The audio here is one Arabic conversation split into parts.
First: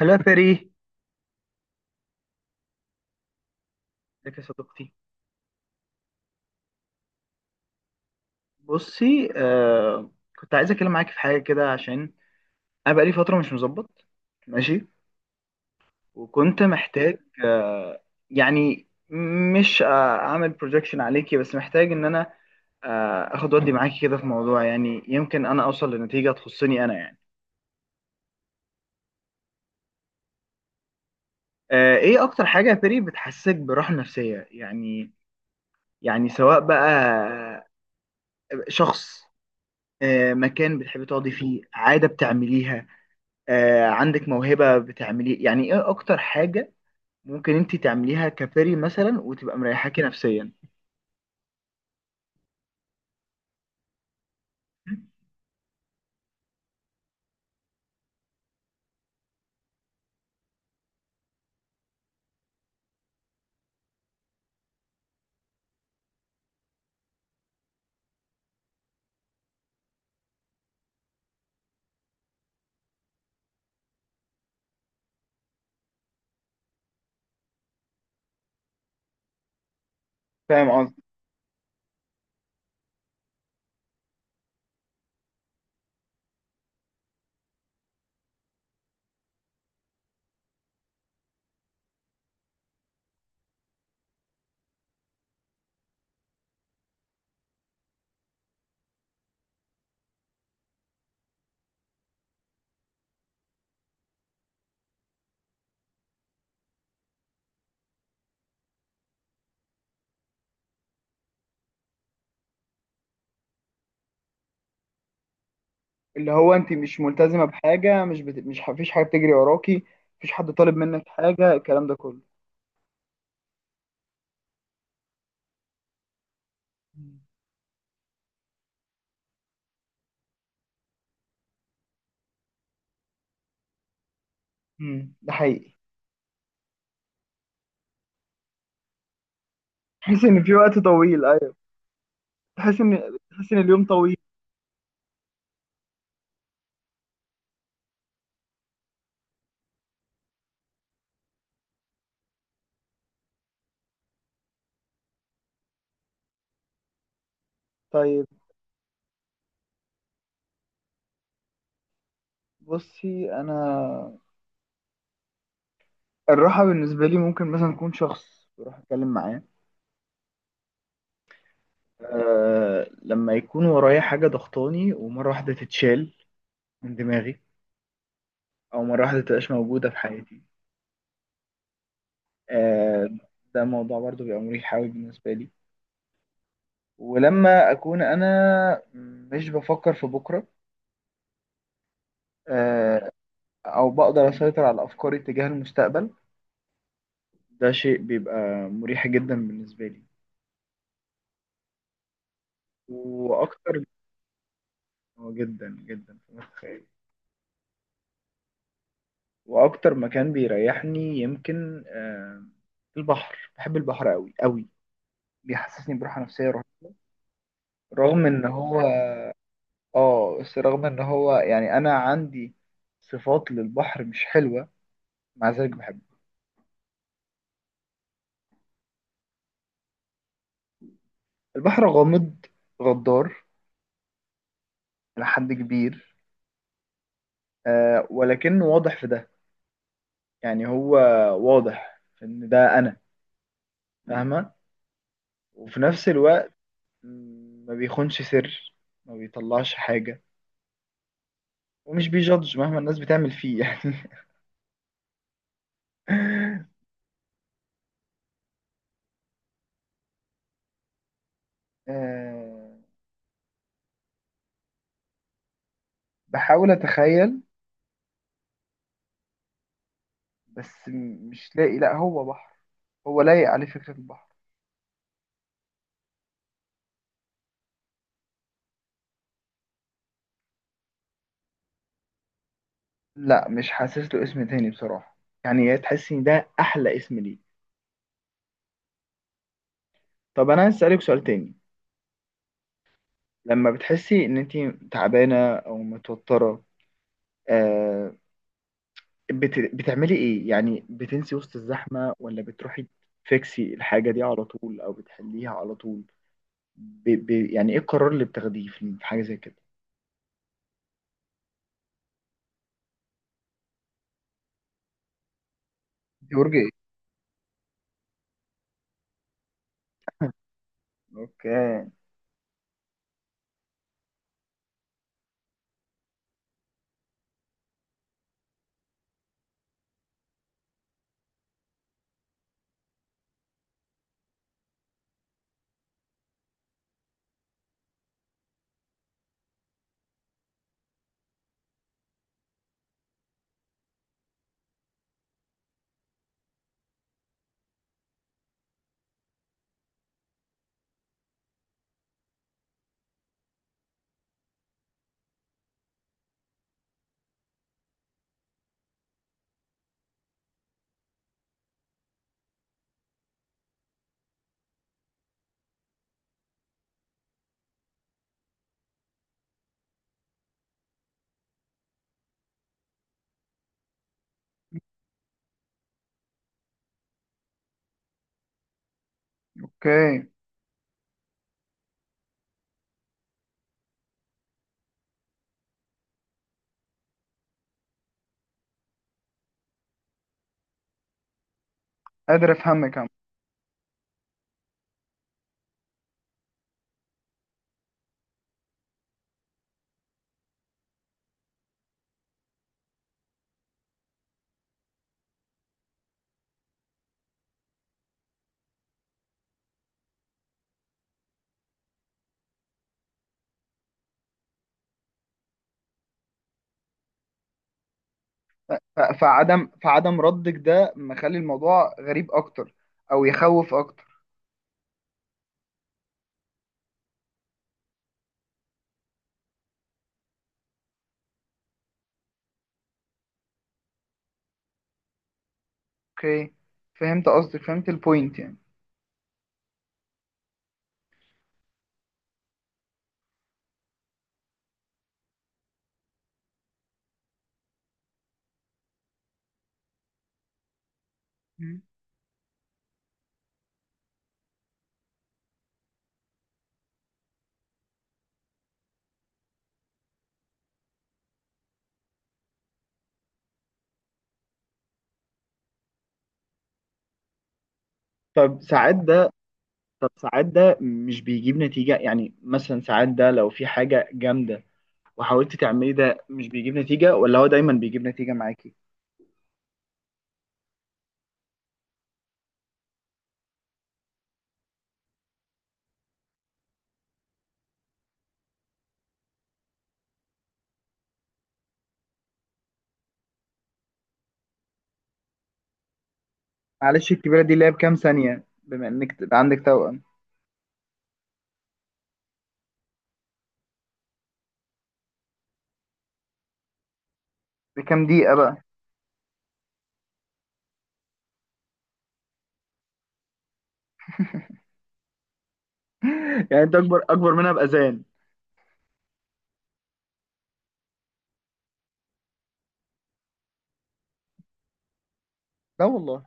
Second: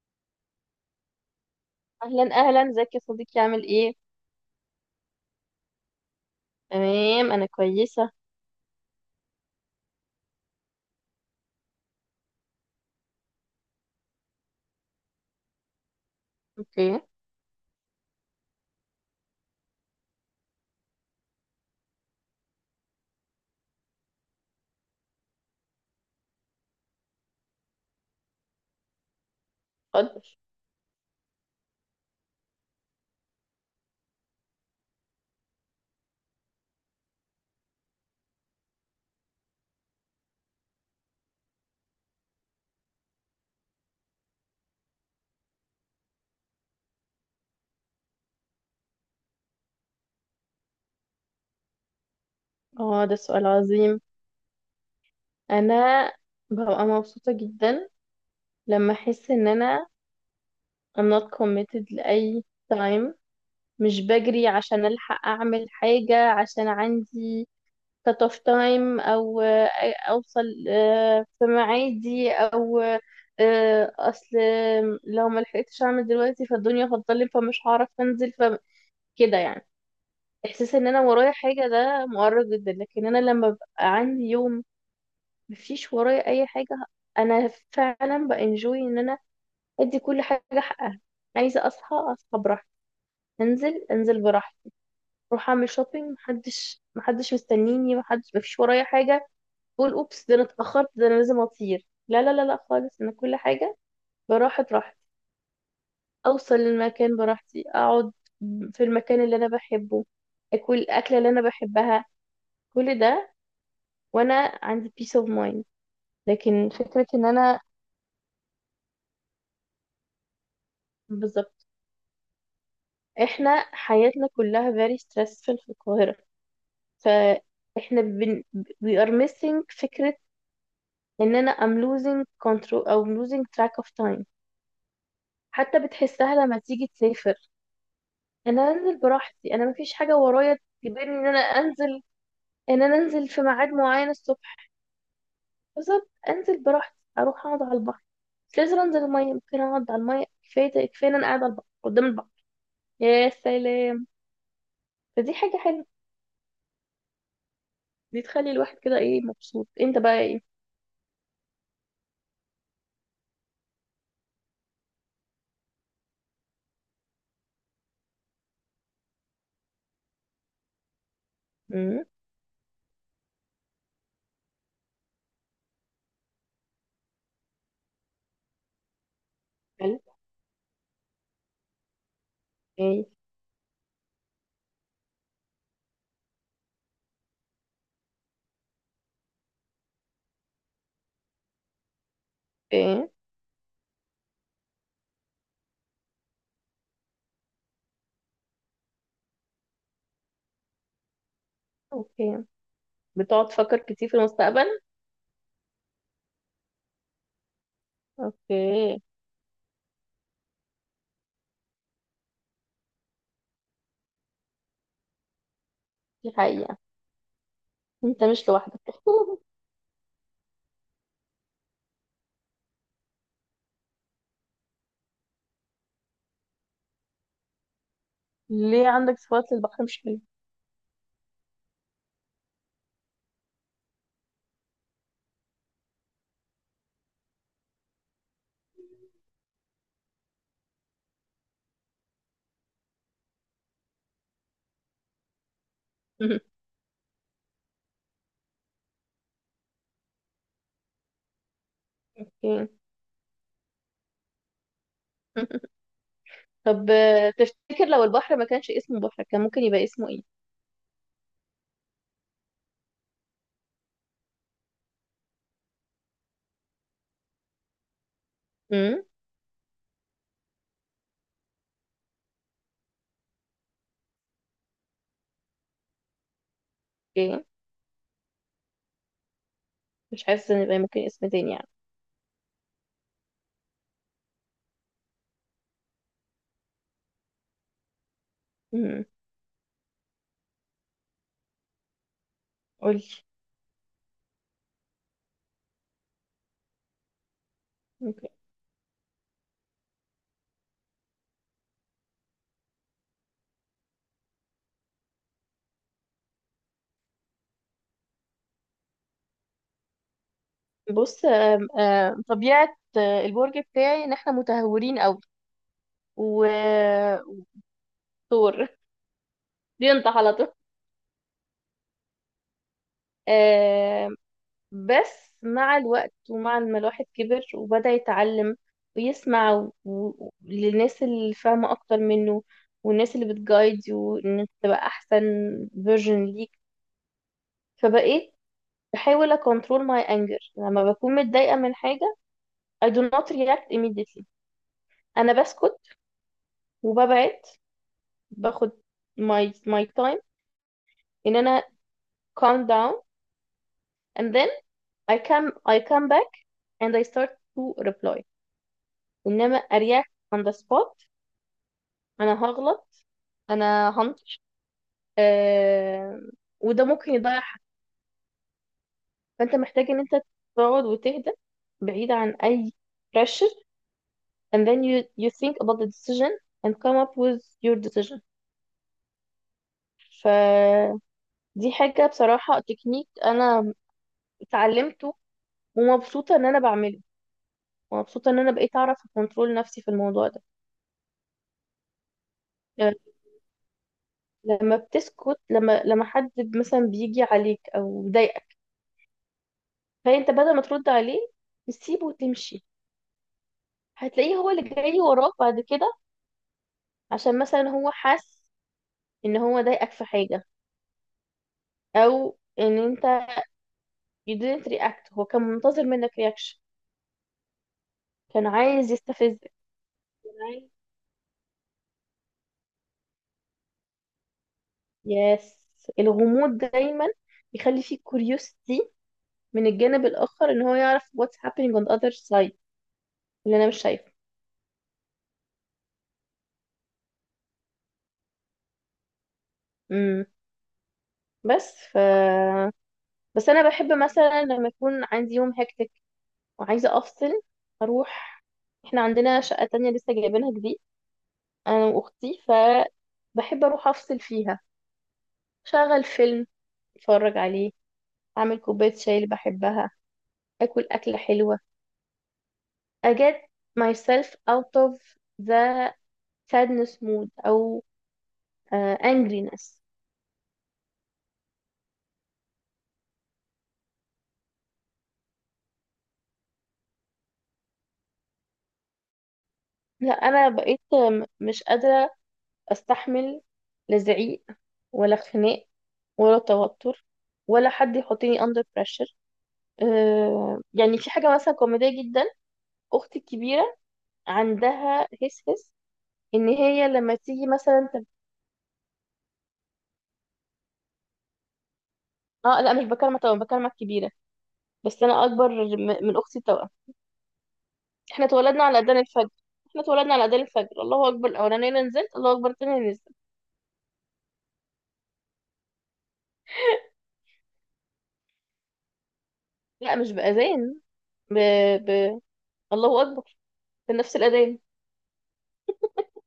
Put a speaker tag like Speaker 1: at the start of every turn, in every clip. Speaker 1: هلا فري.
Speaker 2: اهلا اهلا، ازيك يا صديقي؟ عامل ايه؟
Speaker 1: ازيك يا صديقتي؟
Speaker 2: تمام، انا كويسه.
Speaker 1: بصي، كنت عايز اتكلم معاكي في حاجه كده، عشان انا بقالي فتره مش مظبط، ماشي، وكنت
Speaker 2: اوكي.
Speaker 1: محتاج آه يعني مش آه اعمل بروجكشن عليكي، بس محتاج ان انا اخد ودي معاكي كده في موضوع، يعني يمكن انا اوصل لنتيجه تخصني انا يعني.
Speaker 2: اتفضل.
Speaker 1: ايه اكتر حاجه يا فري بتحسسك براحه نفسيه؟ يعني، يعني سواء بقى شخص، مكان بتحبي تقعدي فيه، عادة بتعمليها، عندك موهبة بتعملي، يعني ايه اكتر حاجة ممكن انت تعمليها كفري مثلا وتبقى مريحاكي نفسيا؟
Speaker 2: اه، ده سؤال عظيم. انا ببقى مبسوطه جدا لما احس ان انا I'm not committed لاي time، مش بجري عشان الحق اعمل حاجه عشان عندي cut off time، او اوصل في ميعادي، او اصل لو ما لحقتش اعمل دلوقتي فالدنيا هتضلم فمش هعرف انزل فكده. يعني
Speaker 1: فاهم
Speaker 2: احساس ان انا
Speaker 1: قصدي؟
Speaker 2: ورايا حاجه ده مؤرق جدا. لكن انا لما ببقى عندي يوم مفيش ورايا اي حاجه، انا فعلا بانجوي ان انا ادي كل حاجه حقها. عايزه اصحى اصحى براحتي، انزل انزل براحتي، اروح اعمل شوبينج، محدش محدش مستنيني، محدش، مفيش ورايا حاجه بقول اوبس ده انا اتاخرت، ده انا لازم اطير. لا لا لا لا، خالص انا كل حاجه براحه راحتي، اوصل للمكان براحتي، اقعد في المكان اللي انا بحبه، اكل الاكله اللي انا بحبها. كل ده وانا عندي peace of mind.
Speaker 1: اللي هو
Speaker 2: لكن
Speaker 1: انت مش
Speaker 2: فكرة ان
Speaker 1: ملتزمه
Speaker 2: انا،
Speaker 1: بحاجه، مش بت... مش مفيش حاجه بتجري وراكي. مفيش حد طالب منك حاجه
Speaker 2: بالظبط،
Speaker 1: الكلام ده كله.
Speaker 2: احنا حياتنا كلها very stressful في القاهرة. فاحنا we are missing فكرة ان انا I'm losing control، او I'm losing track of time.
Speaker 1: ده حقيقي.
Speaker 2: حتى بتحسها لما تيجي تسافر، انا انزل براحتي، انا مفيش حاجة
Speaker 1: تحس ان في
Speaker 2: ورايا
Speaker 1: وقت
Speaker 2: تجبرني
Speaker 1: طويل،
Speaker 2: ان انا
Speaker 1: ايوه،
Speaker 2: انزل،
Speaker 1: تحس
Speaker 2: ان انا
Speaker 1: ان
Speaker 2: انزل في
Speaker 1: تحس ان
Speaker 2: ميعاد
Speaker 1: اليوم
Speaker 2: معين
Speaker 1: طويل.
Speaker 2: الصبح. بالظبط، انزل براحتي اروح اقعد على البحر، مش لازم انزل المية، ممكن اقعد على المية، كفاية كفاية ان انا قاعدة على البحر قدام البحر، يا سلام. فدي حاجة حلوة، دي
Speaker 1: طيب،
Speaker 2: تخلي الواحد كده ايه مبسوط. انت بقى ايه؟
Speaker 1: بصي انا الراحه بالنسبه لي ممكن مثلا اكون شخص بروح اتكلم معاه،
Speaker 2: امم،
Speaker 1: أه لما يكون ورايا حاجة ضغطاني ومرة واحدة تتشال من دماغي، او مره واحده تبقاش موجوده في
Speaker 2: حلو.
Speaker 1: حياتي.
Speaker 2: ايه
Speaker 1: آه ده موضوع برضو بيبقى مريح قوي بالنسبه لي. ولما اكون انا مش بفكر في بكره، آه
Speaker 2: ايه.
Speaker 1: او بقدر اسيطر على افكاري تجاه المستقبل، ده شيء بيبقى مريح جدا بالنسبه لي.
Speaker 2: اوكي. بتقعد تفكر
Speaker 1: واكتر،
Speaker 2: كتير في المستقبل.
Speaker 1: جدا جدا فما تتخيل.
Speaker 2: اوكي.
Speaker 1: واكتر مكان بيريحني يمكن البحر، بحب البحر قوي قوي، بيحسسني براحه
Speaker 2: دي
Speaker 1: نفسيه
Speaker 2: حقيقة.
Speaker 1: رهيبة.
Speaker 2: انت
Speaker 1: رغم ان
Speaker 2: مش
Speaker 1: هو،
Speaker 2: لوحدك.
Speaker 1: اه بس رغم ان هو، يعني انا عندي صفات للبحر مش حلوة، مع ذلك بحبه.
Speaker 2: ليه عندك صفات للبحر مش حلوة؟
Speaker 1: البحر غامض، غدار إلى حد كبير، ولكنه واضح في ده، يعني هو واضح في ان ده انا فاهمة. وفي نفس الوقت م، ما بيخونش سر، ما بيطلعش حاجة، ومش بيجادج
Speaker 2: اوكي.
Speaker 1: مهما الناس بتعمل فيه يعني.
Speaker 2: طب، تفتكر لو البحر ما كانش اسمه بحر كان ممكن يبقى اسمه ايه؟
Speaker 1: آه بحاول اتخيل،
Speaker 2: امم.
Speaker 1: بس مش لاقي، لا هو بحر، هو لايق عليه فكرة البحر.
Speaker 2: اوكي. مش حاسة ان يبقى ممكن اسم تاني يعني.
Speaker 1: لا مش حاسس له اسم تاني بصراحة، يعني يا تحسي إن ده أحلى اسم ليه.
Speaker 2: امم.
Speaker 1: طب أنا عايز أسألك سؤال تاني.
Speaker 2: قولي.
Speaker 1: لما بتحسي إن أنت تعبانة أو متوترة، آه
Speaker 2: اوكي.
Speaker 1: بت... بتعملي إيه؟ يعني بتنسي وسط الزحمة ولا بتروحي تفكسي الحاجة دي على طول أو بتحليها على طول؟ ب... ب... يعني إيه القرار اللي بتاخديه في في حاجة زي كده؟
Speaker 2: بص، آم، آم، طبيعة البرج بتاعي ان احنا متهورين قوي. و
Speaker 1: برج ايه؟
Speaker 2: وثور، بينطح على طول.
Speaker 1: أوكي.
Speaker 2: آه، بس مع الوقت ومع ما الواحد كبر وبدأ يتعلم ويسمع للناس اللي فاهمة أكتر منه، والناس اللي بتجايد وإنك تبقى أحسن فيرجن ليك، فبقيت بحاول أكونترول ماي أنجر لما بكون متضايقة من حاجة. I do not react immediately. أنا بسكت، وببعد، باخد my time، إن أنا calm down, and then I come back and I start to reply. انما ارياك on the spot، انا هغلط، انا هنطش. آه. وده ممكن يضيع حاجة. فانت محتاج ان انت تقعد وتهدى بعيد عن اي pressure, and then you think about the decision and come up with your decision.
Speaker 1: اوكي،
Speaker 2: فدي حاجة بصراحة تكنيك انا اتعلمته، ومبسوطة ان انا بعمله، ومبسوطة ان انا بقيت اعرف اكونترول نفسي في الموضوع ده.
Speaker 1: قادر
Speaker 2: آه،
Speaker 1: افهمك، عم.
Speaker 2: لما بتسكت، لما حد مثلا بيجي عليك او بيضايقك، فانت بدل ما ترد عليه تسيبه وتمشي، هتلاقيه هو اللي جاي وراك بعد كده. عشان مثلا هو حس ان هو ضايقك في حاجة، او ان انت you didn't react، هو كان منتظر منك reaction. كان عايز
Speaker 1: ف...
Speaker 2: يستفزك.
Speaker 1: فعدم فعدم
Speaker 2: كان
Speaker 1: ردك
Speaker 2: عايز
Speaker 1: ده مخلي الموضوع غريب أكتر، أو يخوف أكتر.
Speaker 2: يس الغموض دايما بيخلي فيه curiosity من الجانب الاخر، ان هو يعرف what's happening on the other side اللي انا مش شايفه.
Speaker 1: اوكي، فهمت قصدك، فهمت البوينت يعني.
Speaker 2: امم. بس ف بس انا بحب مثلا لما يكون عندي يوم هيك وعايزة أفصل، أروح. إحنا عندنا شقة تانية لسه جايبينها جديد
Speaker 1: مم.
Speaker 2: أنا وأختي، فبحب أروح أفصل فيها. شغل فيلم أتفرج عليه، أعمل كوباية شاي اللي بحبها، أكل أكلة حلوة. I get myself out of the sadness mood، أو
Speaker 1: طب ساعات ده،
Speaker 2: angriness.
Speaker 1: طب ساعات ده مش بيجيب نتيجة؟ يعني مثلا ساعات ده لو في حاجة جامدة وحاولت تعملي ده مش بيجيب نتيجة، ولا هو دايما بيجيب نتيجة معاكي؟
Speaker 2: لا، أنا بقيت مش قادرة أستحمل لا زعيق، ولا خناق، ولا توتر، ولا حد يحطني under pressure. يعني في حاجة مثلا كوميدية جدا. أختي الكبيرة عندها هس هس، إن هي
Speaker 1: معلش،
Speaker 2: لما
Speaker 1: الكبيرة
Speaker 2: تيجي
Speaker 1: دي اللي هي
Speaker 2: مثلا
Speaker 1: بكام ثانية، بما انك تبقى عندك توأم؟
Speaker 2: اه، لا، مش بكلمة توأم، بكلمة كبيرة، بس أنا أكبر من أختي التوأم.
Speaker 1: بكام
Speaker 2: احنا
Speaker 1: دقيقة بقى؟
Speaker 2: اتولدنا على أذان الفجر، احنا اتولدنا على أذان الفجر. الله أكبر الأولانية نزلت، الله أكبر التانية نزلت.
Speaker 1: يعني انت اكبر، اكبر منها بأذان؟
Speaker 2: لا، مش بأذان، ب... ب... الله أكبر في نفس الأذان.
Speaker 1: لا والله؟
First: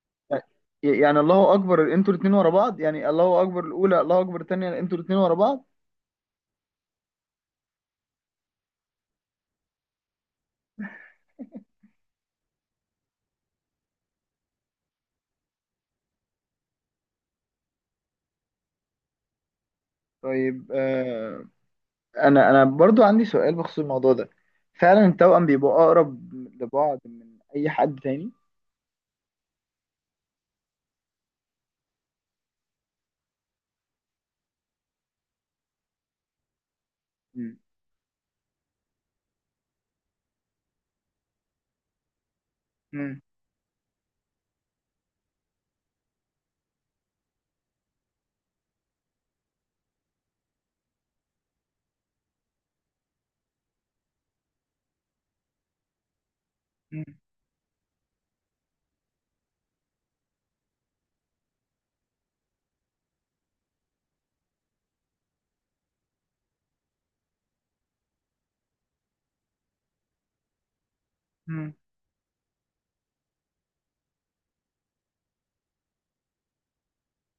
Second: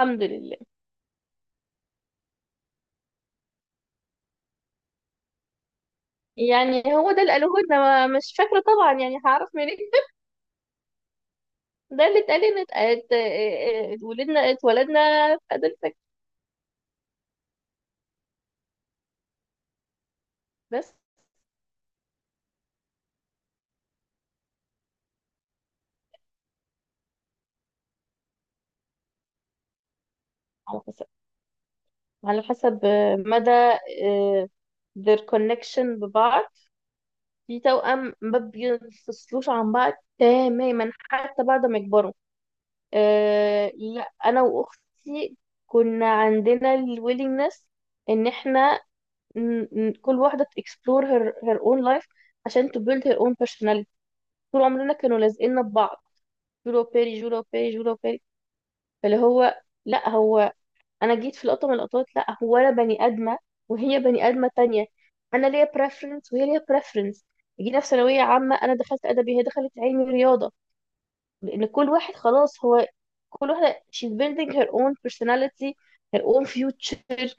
Speaker 2: الحمد لله.
Speaker 1: ي- يعني الله اكبر انتوا الاتنين ورا بعض، يعني الله اكبر الاولى الله اكبر الثانية، انتوا الاتنين ورا بعض.
Speaker 2: يعني هو ده اللي قالوه لنا، مش فاكرة طبعا، يعني هعرف منين؟ ده اللي اتقال لنا، ولدنا اتولدنا في أذان الفجر.
Speaker 1: طيب،
Speaker 2: بس.
Speaker 1: انا انا برضو عندي سؤال بخصوص الموضوع ده. فعلا التوأم بيبقوا اقرب لبعض من اي حد تاني؟
Speaker 2: على حسب، على حسب مدى آه، their connection ببعض.
Speaker 1: مم.
Speaker 2: في توأم ما بينفصلوش عن بعض تماما حتى بعد ما يكبروا.
Speaker 1: مم.
Speaker 2: آه، لا، أنا وأختي كنا عندنا ال willingness، إن إحنا كل واحدة ت explore her own life, عشان to build her own personality. طول عمرنا كانوا لازقيننا ببعض، جولو
Speaker 1: مم.
Speaker 2: بيري جولو بيري جولو بيري. فاللي هو، لا هو، انا جيت في لقطه من اللقطات، لا، هو انا بني ادمه وهي بني ادمه تانية، انا ليا بريفرنس وهي ليا بريفرنس. جينا في ثانويه عامه، انا دخلت ادبي، هي دخلت علمي رياضه، لان
Speaker 1: مم.
Speaker 2: كل واحد خلاص هو، كل واحده she's building her own personality, her own future.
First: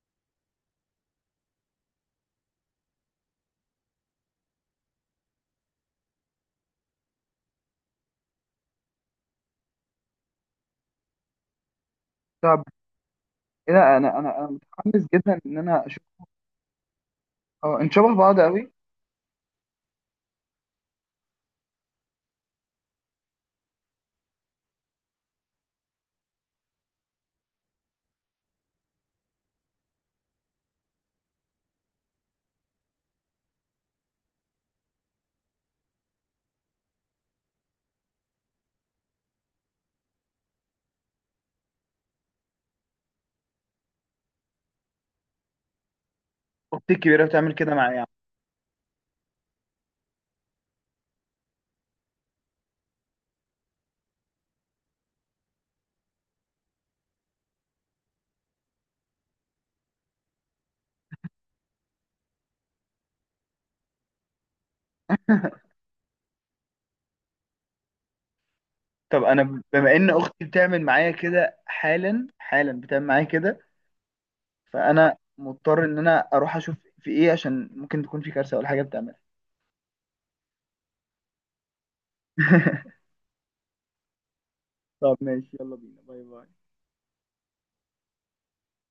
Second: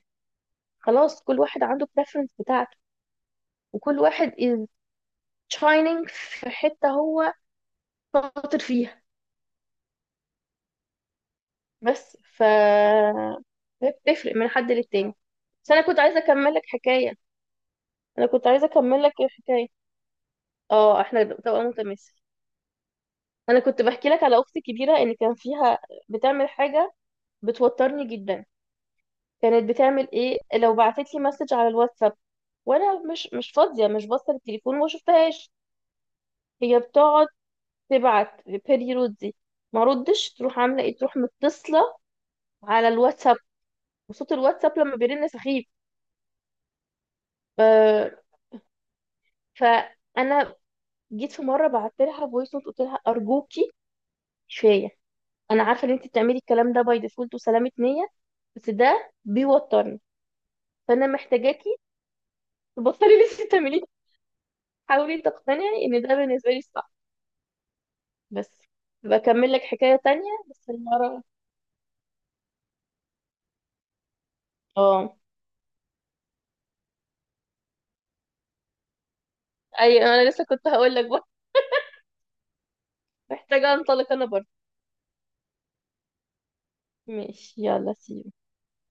Speaker 2: خلاص كل واحد عنده preference بتاعته، وكل واحد is shining في حته هو شاطر فيها. بس ف
Speaker 1: طب ايه ده، انا
Speaker 2: بتفرق
Speaker 1: انا انا
Speaker 2: من حد
Speaker 1: متحمس
Speaker 2: للتاني.
Speaker 1: جدا ان
Speaker 2: بس انا
Speaker 1: انا
Speaker 2: كنت
Speaker 1: اشوف،
Speaker 2: عايزه اكمل لك حكايه،
Speaker 1: اه انت شبه
Speaker 2: انا
Speaker 1: بعض
Speaker 2: كنت عايزه
Speaker 1: قوي.
Speaker 2: اكمل لك الحكايه. اه، احنا بتبقى متماسك. انا كنت بحكي لك على اختي الكبيره اللي كان فيها بتعمل حاجه بتوترني جدا. كانت بتعمل ايه؟ لو بعتت لي مسج على الواتساب وانا مش فاضيه، مش باصه للتليفون وما شفتهاش، هي بتقعد تبعت بيريود. دي ما ردش، تروح عامله ايه، تروح متصله على الواتساب، وصوت الواتساب لما بيرن سخيف.
Speaker 1: اختي الكبيره بتعمل
Speaker 2: ف...
Speaker 1: كده معايا.
Speaker 2: فانا جيت في مره بعت لها فويس نوت، قلت لها ارجوكي كفايه، انا عارفه ان انت بتعملي الكلام ده باي ديفولت وسلامه نيه، بس ده بيوترني. فانا محتاجاكي تبطلي اللي انت بتعمليه، حاولي تقتنعي ان ده بالنسبه لي الصح. بس
Speaker 1: طب
Speaker 2: بكمل
Speaker 1: انا
Speaker 2: لك
Speaker 1: بما
Speaker 2: حكايه
Speaker 1: ان
Speaker 2: تانية
Speaker 1: اختي
Speaker 2: بس
Speaker 1: بتعمل معايا
Speaker 2: المره.
Speaker 1: كده حالا، حالا بتعمل معايا كده،
Speaker 2: اه،
Speaker 1: فانا مضطر ان انا اروح اشوف في ايه، عشان ممكن تكون في كارثه ولا حاجه بتعملها.
Speaker 2: اي انا لسه كنت هقول لك بقى، محتاجه انطلق انا برضه.
Speaker 1: طب ماشي، يلا بينا، باي باي.
Speaker 2: ماشي يلا، سي.